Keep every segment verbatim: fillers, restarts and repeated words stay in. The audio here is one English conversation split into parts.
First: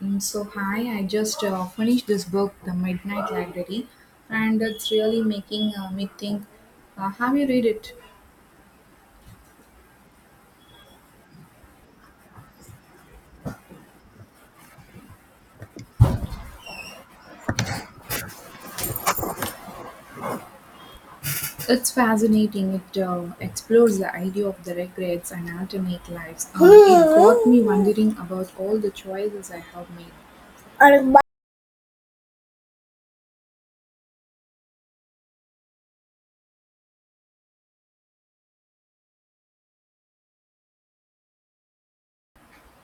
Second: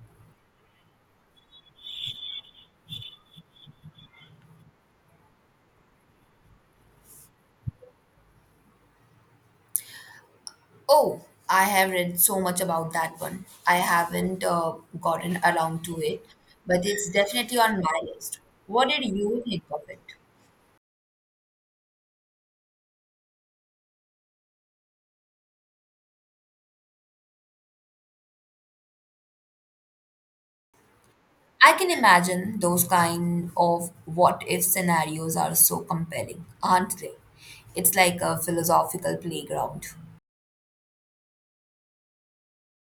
Mm, So, hi, I just uh, finished this book, The Midnight Library, and it's really making uh, me think. Uh, have you read it? Oh, I have read so much about that one. I haven't uh, gotten around to it, but it's definitely on my list. What did you think of it? It's fascinating. It uh, explores the idea of the regrets and alternate lives. Uh, it got me wondering about all the choices I have made. I can imagine those kind of what if scenarios are so compelling, aren't they? It's like a philosophical playground.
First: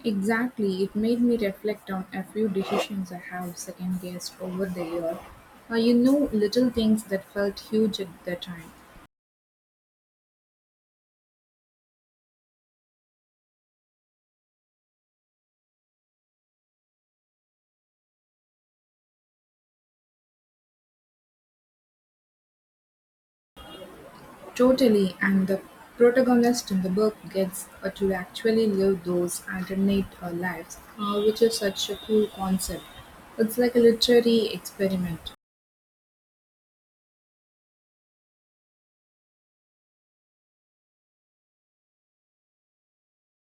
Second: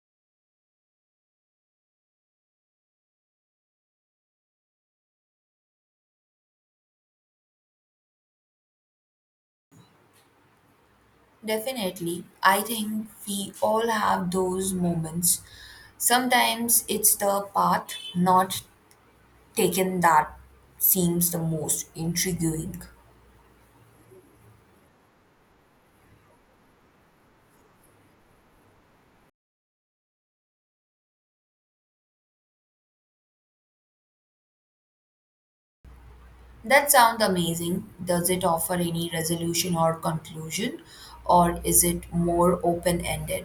Exactly, it made me reflect on a few decisions I have second guessed over the year. Uh, you know, little things that felt huge at the time. Definitely. I think we all have those moments. Sometimes it's the path not taken that seems the most intriguing. Totally, and the protagonist in the book gets uh, to actually live those alternate uh, lives, uh, which is such a cool concept. It's like a literary experiment. That sounds amazing. Does it offer any resolution or conclusion, or is it more open ended?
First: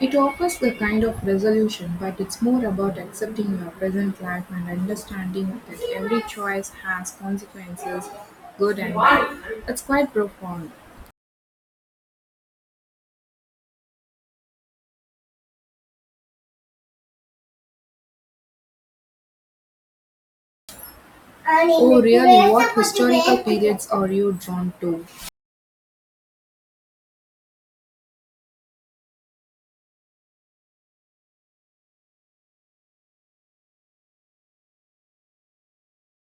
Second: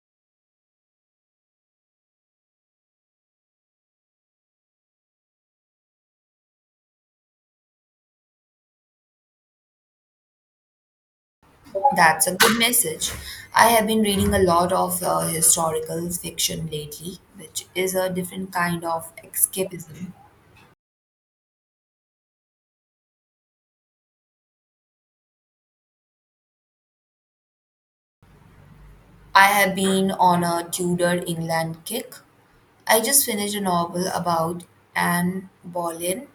It offers a kind of resolution, but it's more about accepting your present life and understanding that every choice has consequences, good and bad. It's quite profound. That's a good message. I have been reading a lot of uh, historical fiction lately, which is a different kind of escapism. Oh, really? What historical periods are you drawn to? I have been on a Tudor England kick. I just finished a novel about Anne Boleyn.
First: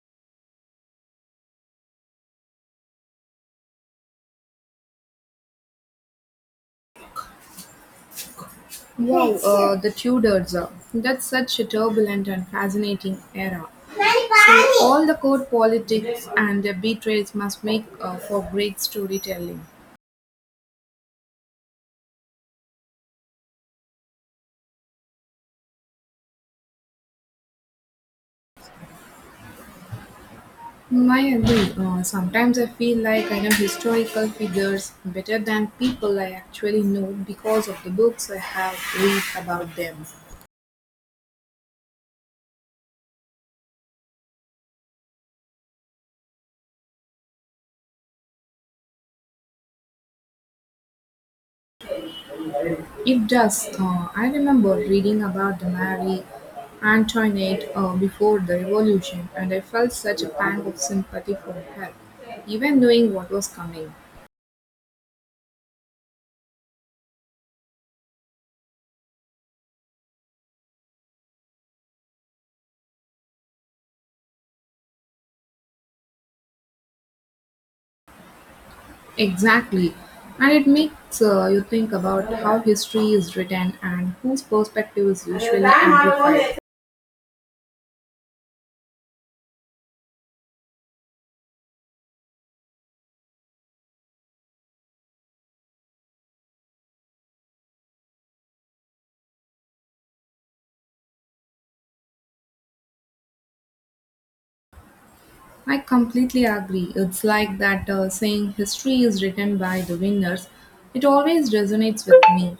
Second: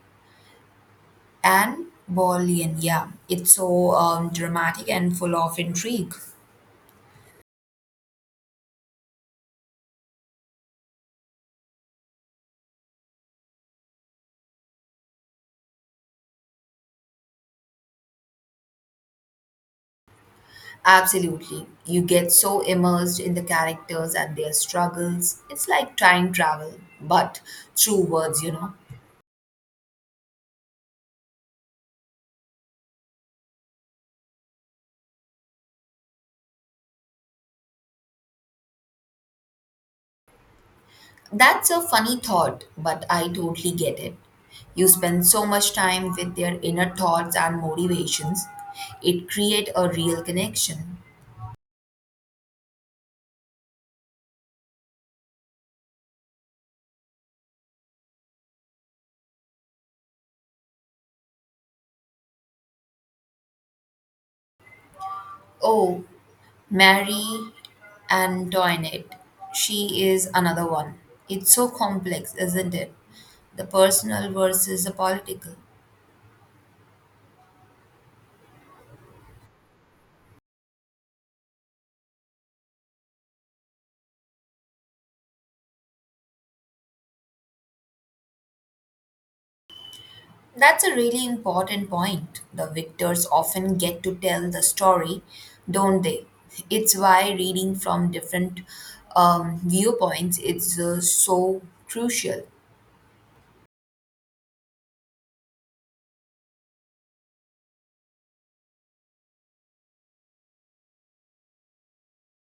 Anne Boleyn, yeah. It's so um, dramatic and full of intrigue. Wow, uh, the Tudors. uh, That's such a turbulent and fascinating era. So, all the court politics and the betrayals must make uh, for great storytelling. Absolutely. You get so immersed in the characters and their struggles. It's like time travel, but through words, you know. Mm, I agree. Uh, sometimes I feel like I know historical figures better than people I actually know because of the books I have read about them. That's a funny thought, but I totally get it. You spend so much time with their inner thoughts and motivations. It creates a real connection. It does. Uh, I remember reading about the Marie Antoinette uh, before the revolution, and I felt such a pang of sympathy for her, even knowing what was coming. Oh, Mary Antoinette. She is another one. It's so complex, isn't it? The personal versus the political. Exactly. And it makes uh, you think about how history is written and whose perspective is usually amplified. That's a really important point. The victors often get to tell the story, don't they? It's why reading from different um, viewpoints is uh, so crucial. I completely agree. It's like that uh, saying history is written by the winners. It always resonates with me.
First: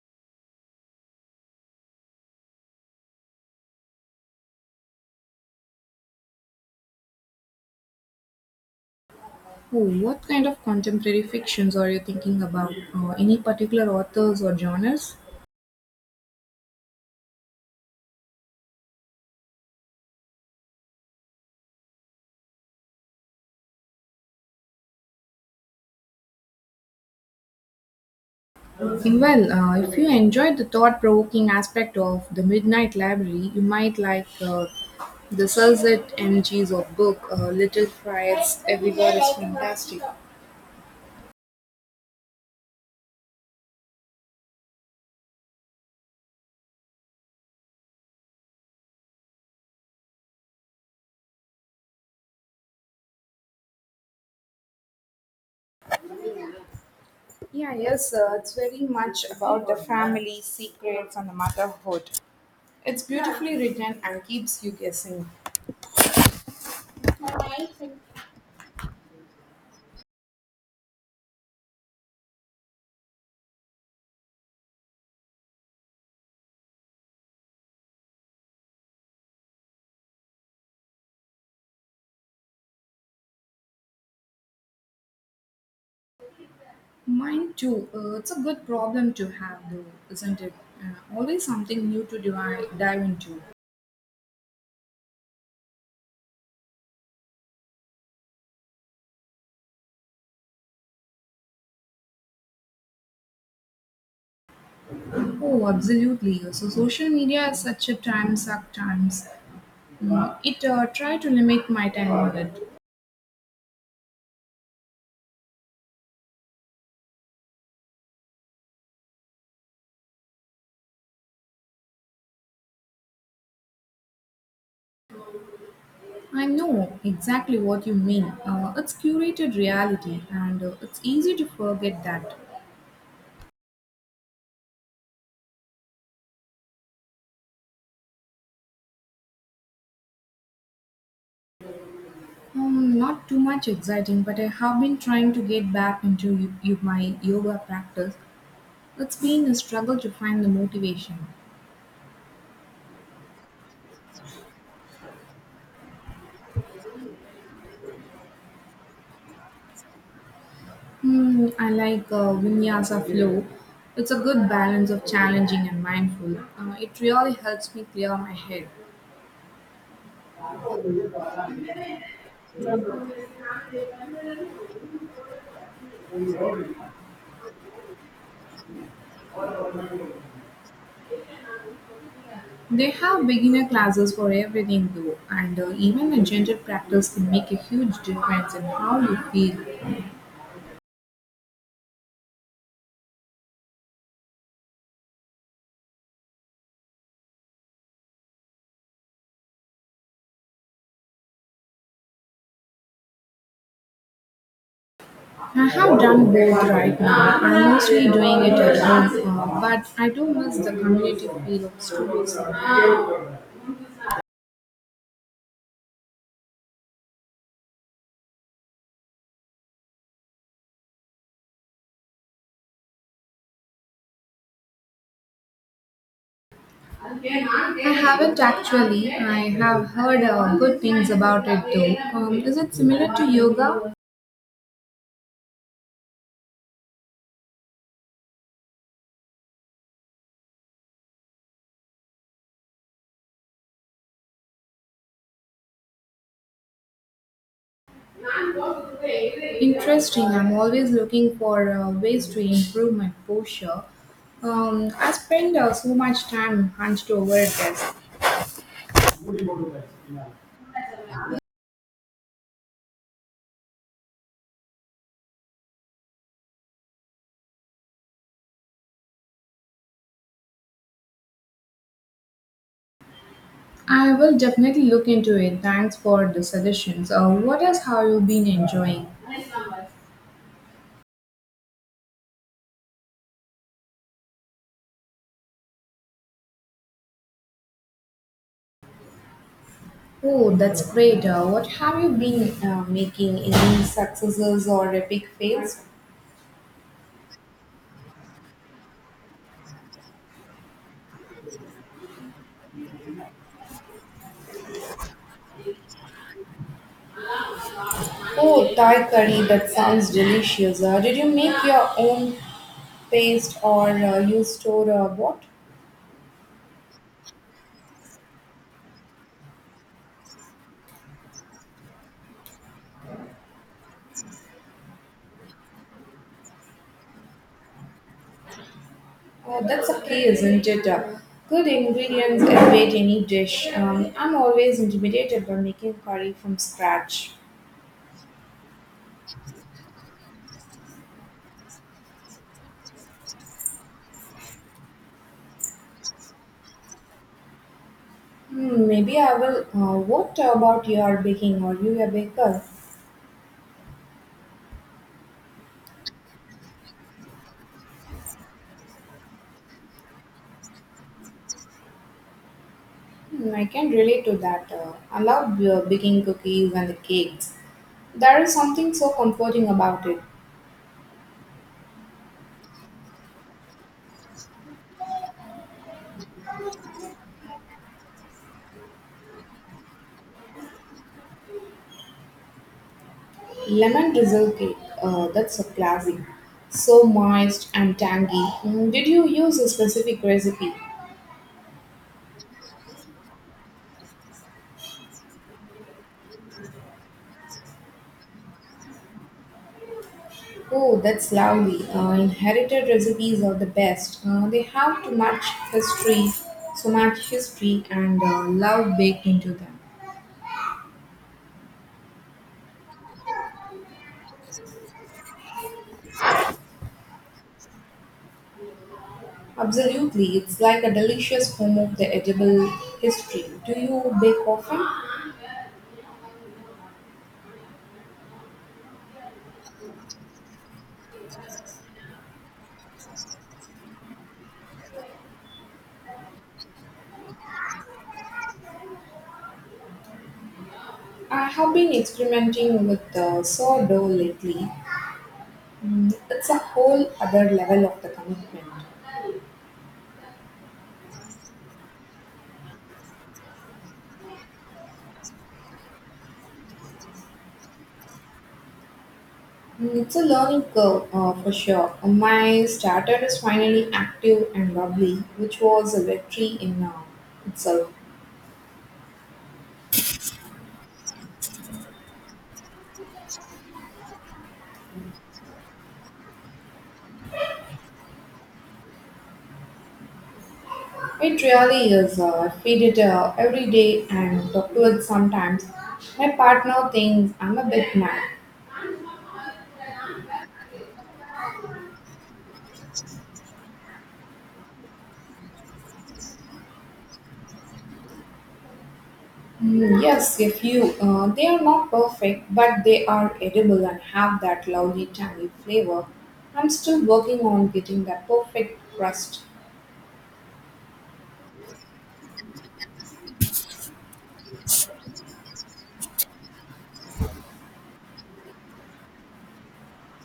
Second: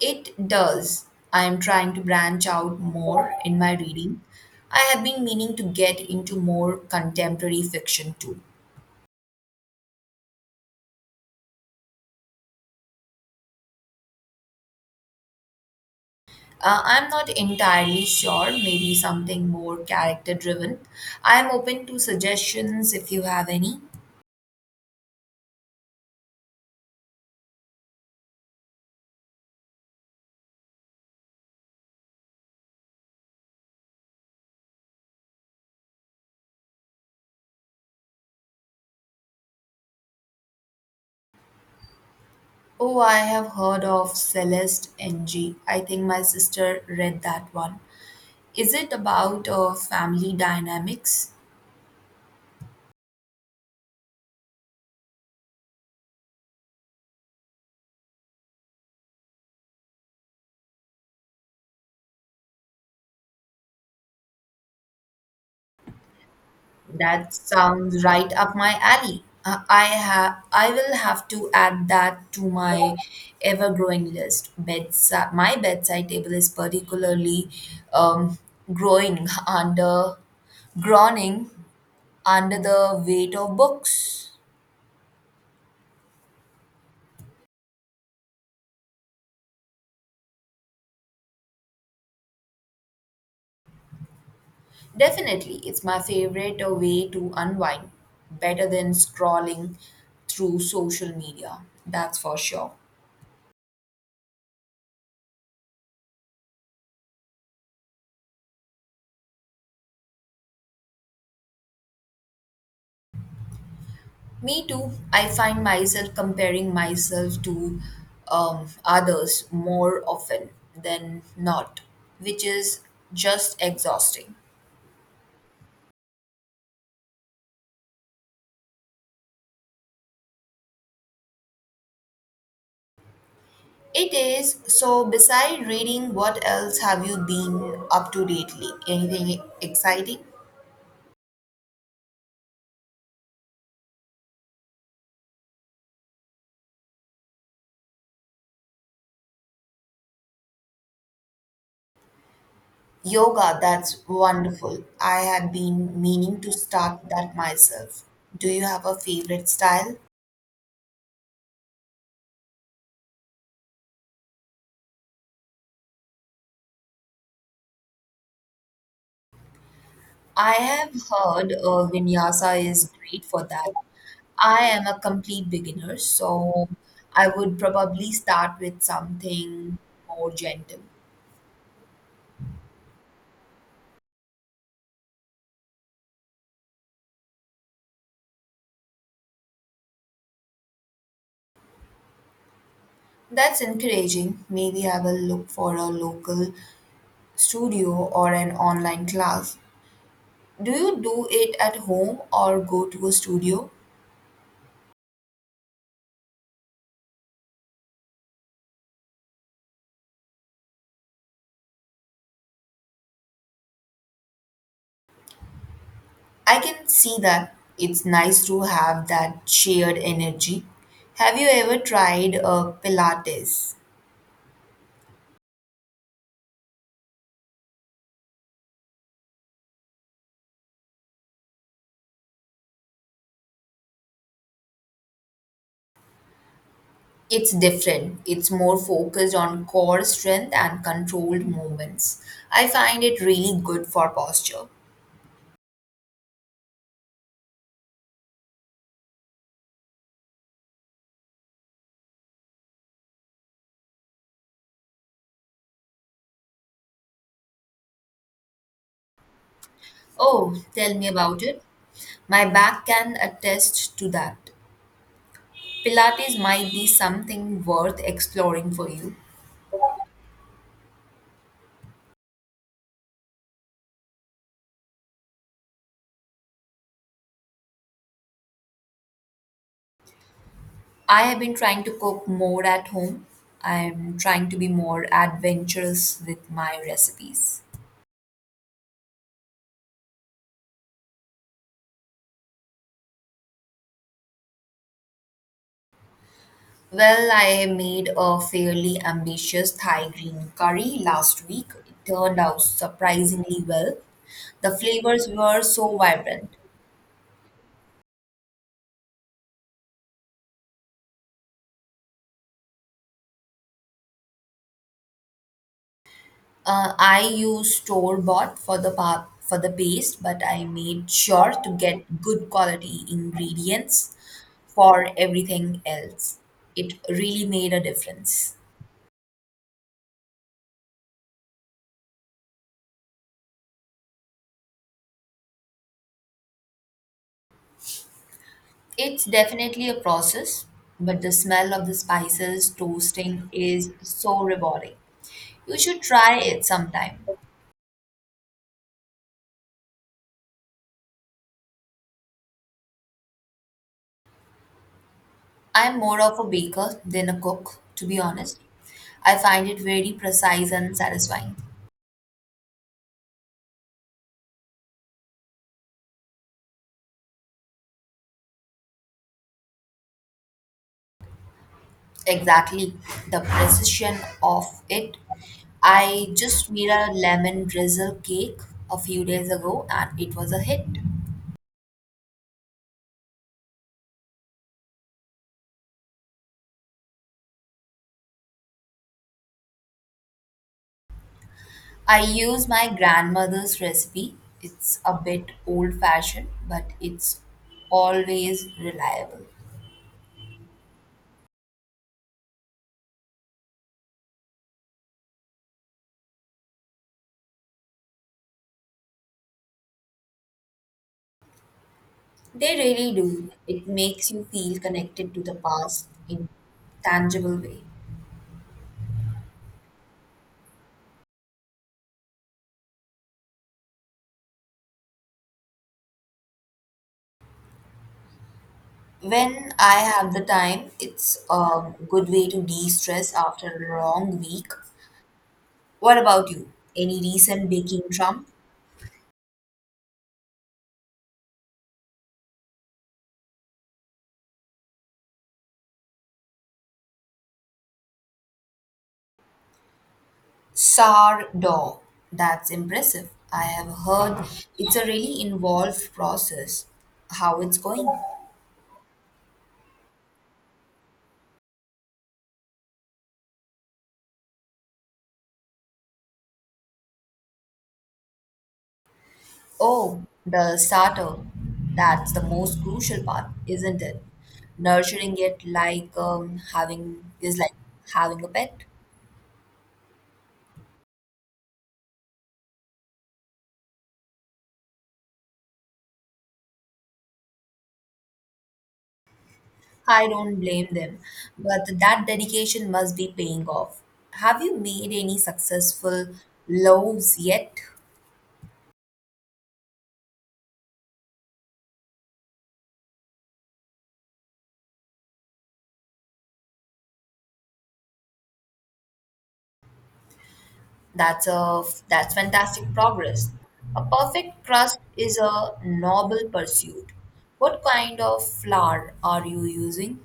It does. I am trying to branch out more in my reading. I have been meaning to get into more contemporary fiction too. Oh, what kind of contemporary fictions are you thinking about? Uh, any particular authors or genres? Uh, I'm not entirely sure, maybe something more character driven. I'm open to suggestions if you have any. Mm, Well, uh, if you enjoyed the thought provoking aspect of The Midnight Library, you might like uh, the Sunset M Gs of book, uh, Little Fires, Everywhere is Fantastic. Oh, I have heard of Celeste N G. I think my sister read that one. Is it about uh, family dynamics? Yeah, yes, uh, it's very much about the family, secrets, and the motherhood. It's beautifully written and keeps you That guessing. sounds right up my alley. Uh, I have I will have to add that to my ever-growing list. Bedside, my bedside table is particularly um, growing under groaning under the weight of books. Mine too. Uh, it's a good problem to have, though, isn't it? Uh, always something new to dive, dive into. Definitely, it's my favorite uh, way to unwind, better than scrolling through social media, that's for sure. Oh, absolutely. Uh, So, social media is such a time suck times. Mm, It uh, try to limit my time on it. Me too, I find myself comparing myself to um, others more often than not, which is just exhausting. I know exactly what you mean. Uh, it's curated reality, and uh, it's easy to forget that. It is. So, beside reading, what else have you been up to lately? Anything exciting? Um, not too much exciting, but I have been trying to get back into y- y- my yoga practice. It's been a struggle to find the motivation. Yoga, that's wonderful. I have been meaning to start that myself. Do you have a favorite style? Hmm, I like uh, Vinyasa flow. It's a good balance of challenging and mindful. Uh, it really helps me clear my head. I have heard uh, vinyasa is great for that. I am a complete beginner, so I would probably start with something more gentle. They have beginner classes for everything though, and uh, even a gentle practice can make a huge difference in how you feel. That's encouraging. Maybe I will look for a local studio or an online class. Do you do it at home or go to a studio? I have done both right now. I'm mostly doing it at home, uh, but I do miss the community feel of schools. I can see that it's nice to have that shared energy. Have you ever tried uh, Pilates? I haven't actually. I have heard uh, good things about it though. Um, is it similar to yoga? It's different. It's more focused on core strength and controlled movements. I find it really good for posture. Interesting. I'm always looking for uh, ways to improve my posture. Um, I spend uh, so much time hunched over a desk. Oh, tell me about it. My back can attest to that. Pilates might be something worth exploring for you. I will definitely look into it. Thanks for the suggestions. Uh, what else have you been enjoying? I have been trying to cook more at home. I'm trying to be more adventurous with my recipes. Oh, that's great. Uh, what have you been uh, making? Any successes or epic fails? Well, I made a fairly ambitious Thai green curry last week. It turned out surprisingly well. The flavors were so vibrant. Oh, Thai curry. That sounds delicious. Uh, did you make your own paste or uh, you store uh, what? Uh, I used store bought for the pa- for the paste, but I made sure to get good quality ingredients for everything else. It really made a difference. Uh, that's a key, isn't it? Uh, Good ingredients elevate any dish. Um, I'm always intimidated by making curry from scratch. It's definitely a process, but the smell of the spices toasting is so rewarding. You should try it sometime. Hmm, maybe I will. Uh, what about your baking? Are you a baker? I'm more of a baker than a cook, to be honest. I find it very precise and satisfying. Hmm, I can relate to that. Uh, I love uh, baking cookies and the cakes. There is something so comforting about it. Exactly, the precision of it. I just made a lemon drizzle cake a few days ago and it was a hit. Lemon drizzle cake. Uh, that's a classic. So moist and tangy. Hmm, did you use a specific recipe? I use my grandmother's recipe. It's a bit old fashioned, but it's always reliable. Oh, that's lovely. Uh, inherited recipes are the best. Uh, they have too much history, so much history, and uh, love baked into them. They really do. It makes you feel connected to the past in tangible way. Absolutely, it's like a delicious home of the edible history. Do you bake often? When I have the time, it's a good way to de-stress after a long week. What about you? Any recent baking trump? I have been experimenting with uh, sourdough lately. Mm, it's a whole other level of the commitment. Sourdough. That's impressive. I have heard it's a really involved process. How it's going? Mm, It's a learning curve uh, for sure. My starter is finally active and lovely, which was a victory in uh, itself. Oh, the starter. That's the most crucial part, isn't it? Nurturing it like um, having is like having a pet. It really is. Uh, I feed it uh, every day and talk to it sometimes. My partner thinks I'm a bit mad. I don't blame them, but that dedication must be paying off. Have you made any successful loaves yet? Mm, yes, a few. Uh, they are not perfect, but they are edible and have that lovely tangy flavor. I'm still working on getting that perfect crust. That's a that's fantastic progress. A perfect crust is a noble pursuit. What kind of flour are you using?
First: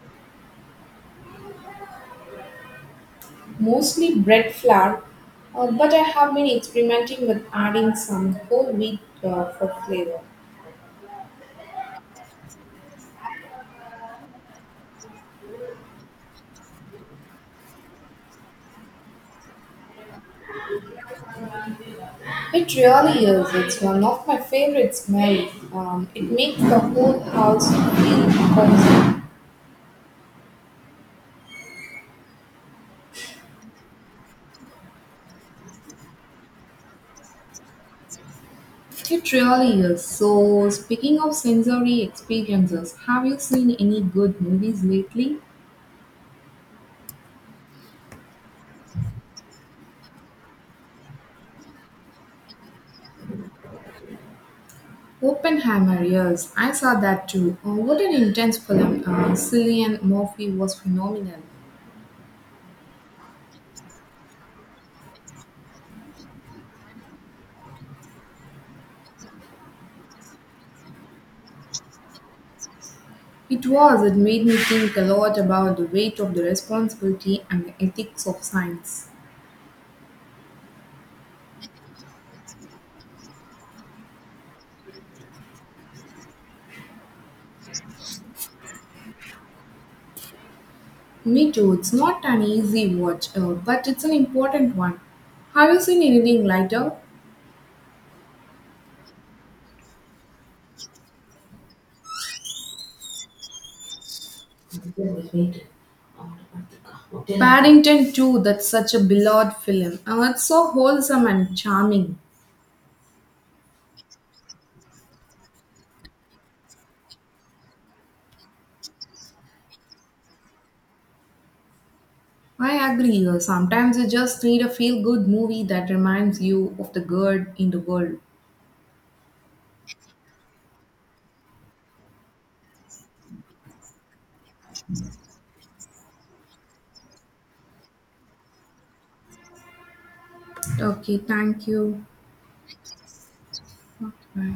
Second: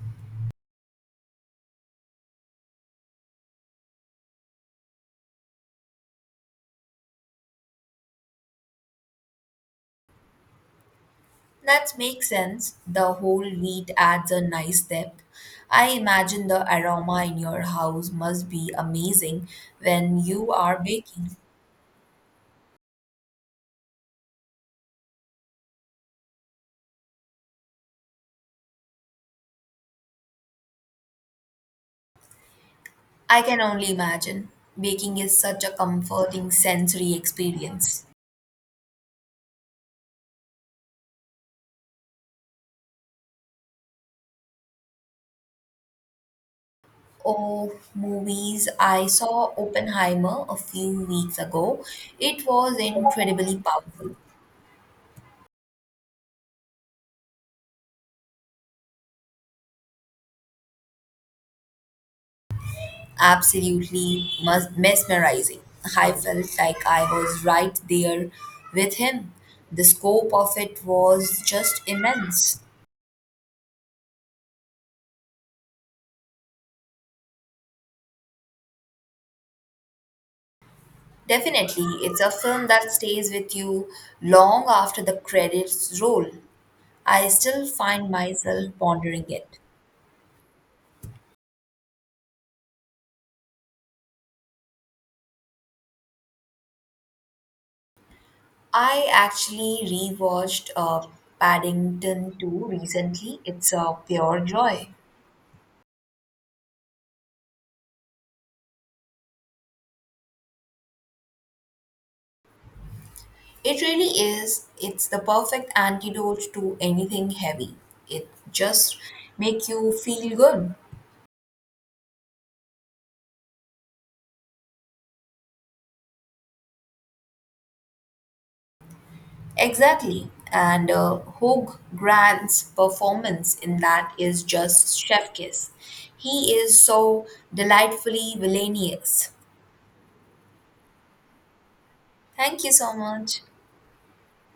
Mostly bread flour, uh, but I have been experimenting with adding some whole wheat uh, for flavor. That makes sense. The whole wheat adds a nice depth. I imagine the aroma in your house must be amazing when you are baking. It really is. It's one of my favorite smells. Um, it makes the whole house feel cozy. I can only imagine. Baking is such a comforting sensory experience. It really is. So, speaking of sensory experiences, have you seen any good movies lately? Oh, movies. I saw Oppenheimer a few weeks ago. It was incredibly powerful. Oppenheimer, yes, I saw that too. Oh, what an intense film. Uh, Cillian Murphy was phenomenal. Absolutely mes- mesmerizing. I felt like I was right there with him. The scope of it was just immense. It was, it made me think a lot about the weight of the responsibility and the ethics of science. Definitely, it's a film that stays with you long after the credits roll. I still find myself pondering it. Me too, it's not an easy watch, uh, but it's an important one. Have you seen anything lighter? I actually rewatched uh, Paddington two recently. It's a pure joy. Paddington two, that's such a beloved film. Uh, it's so wholesome and charming. It really is. It's the perfect antidote to anything heavy. It just make you feel good. I agree, uh, sometimes you just need a feel good movie that reminds you of the good in the world. Exactly. And uh, Hugh Grant's performance in that is just chef kiss. He is so delightfully villainous. Okay, thank you. Thank you so much. Bye.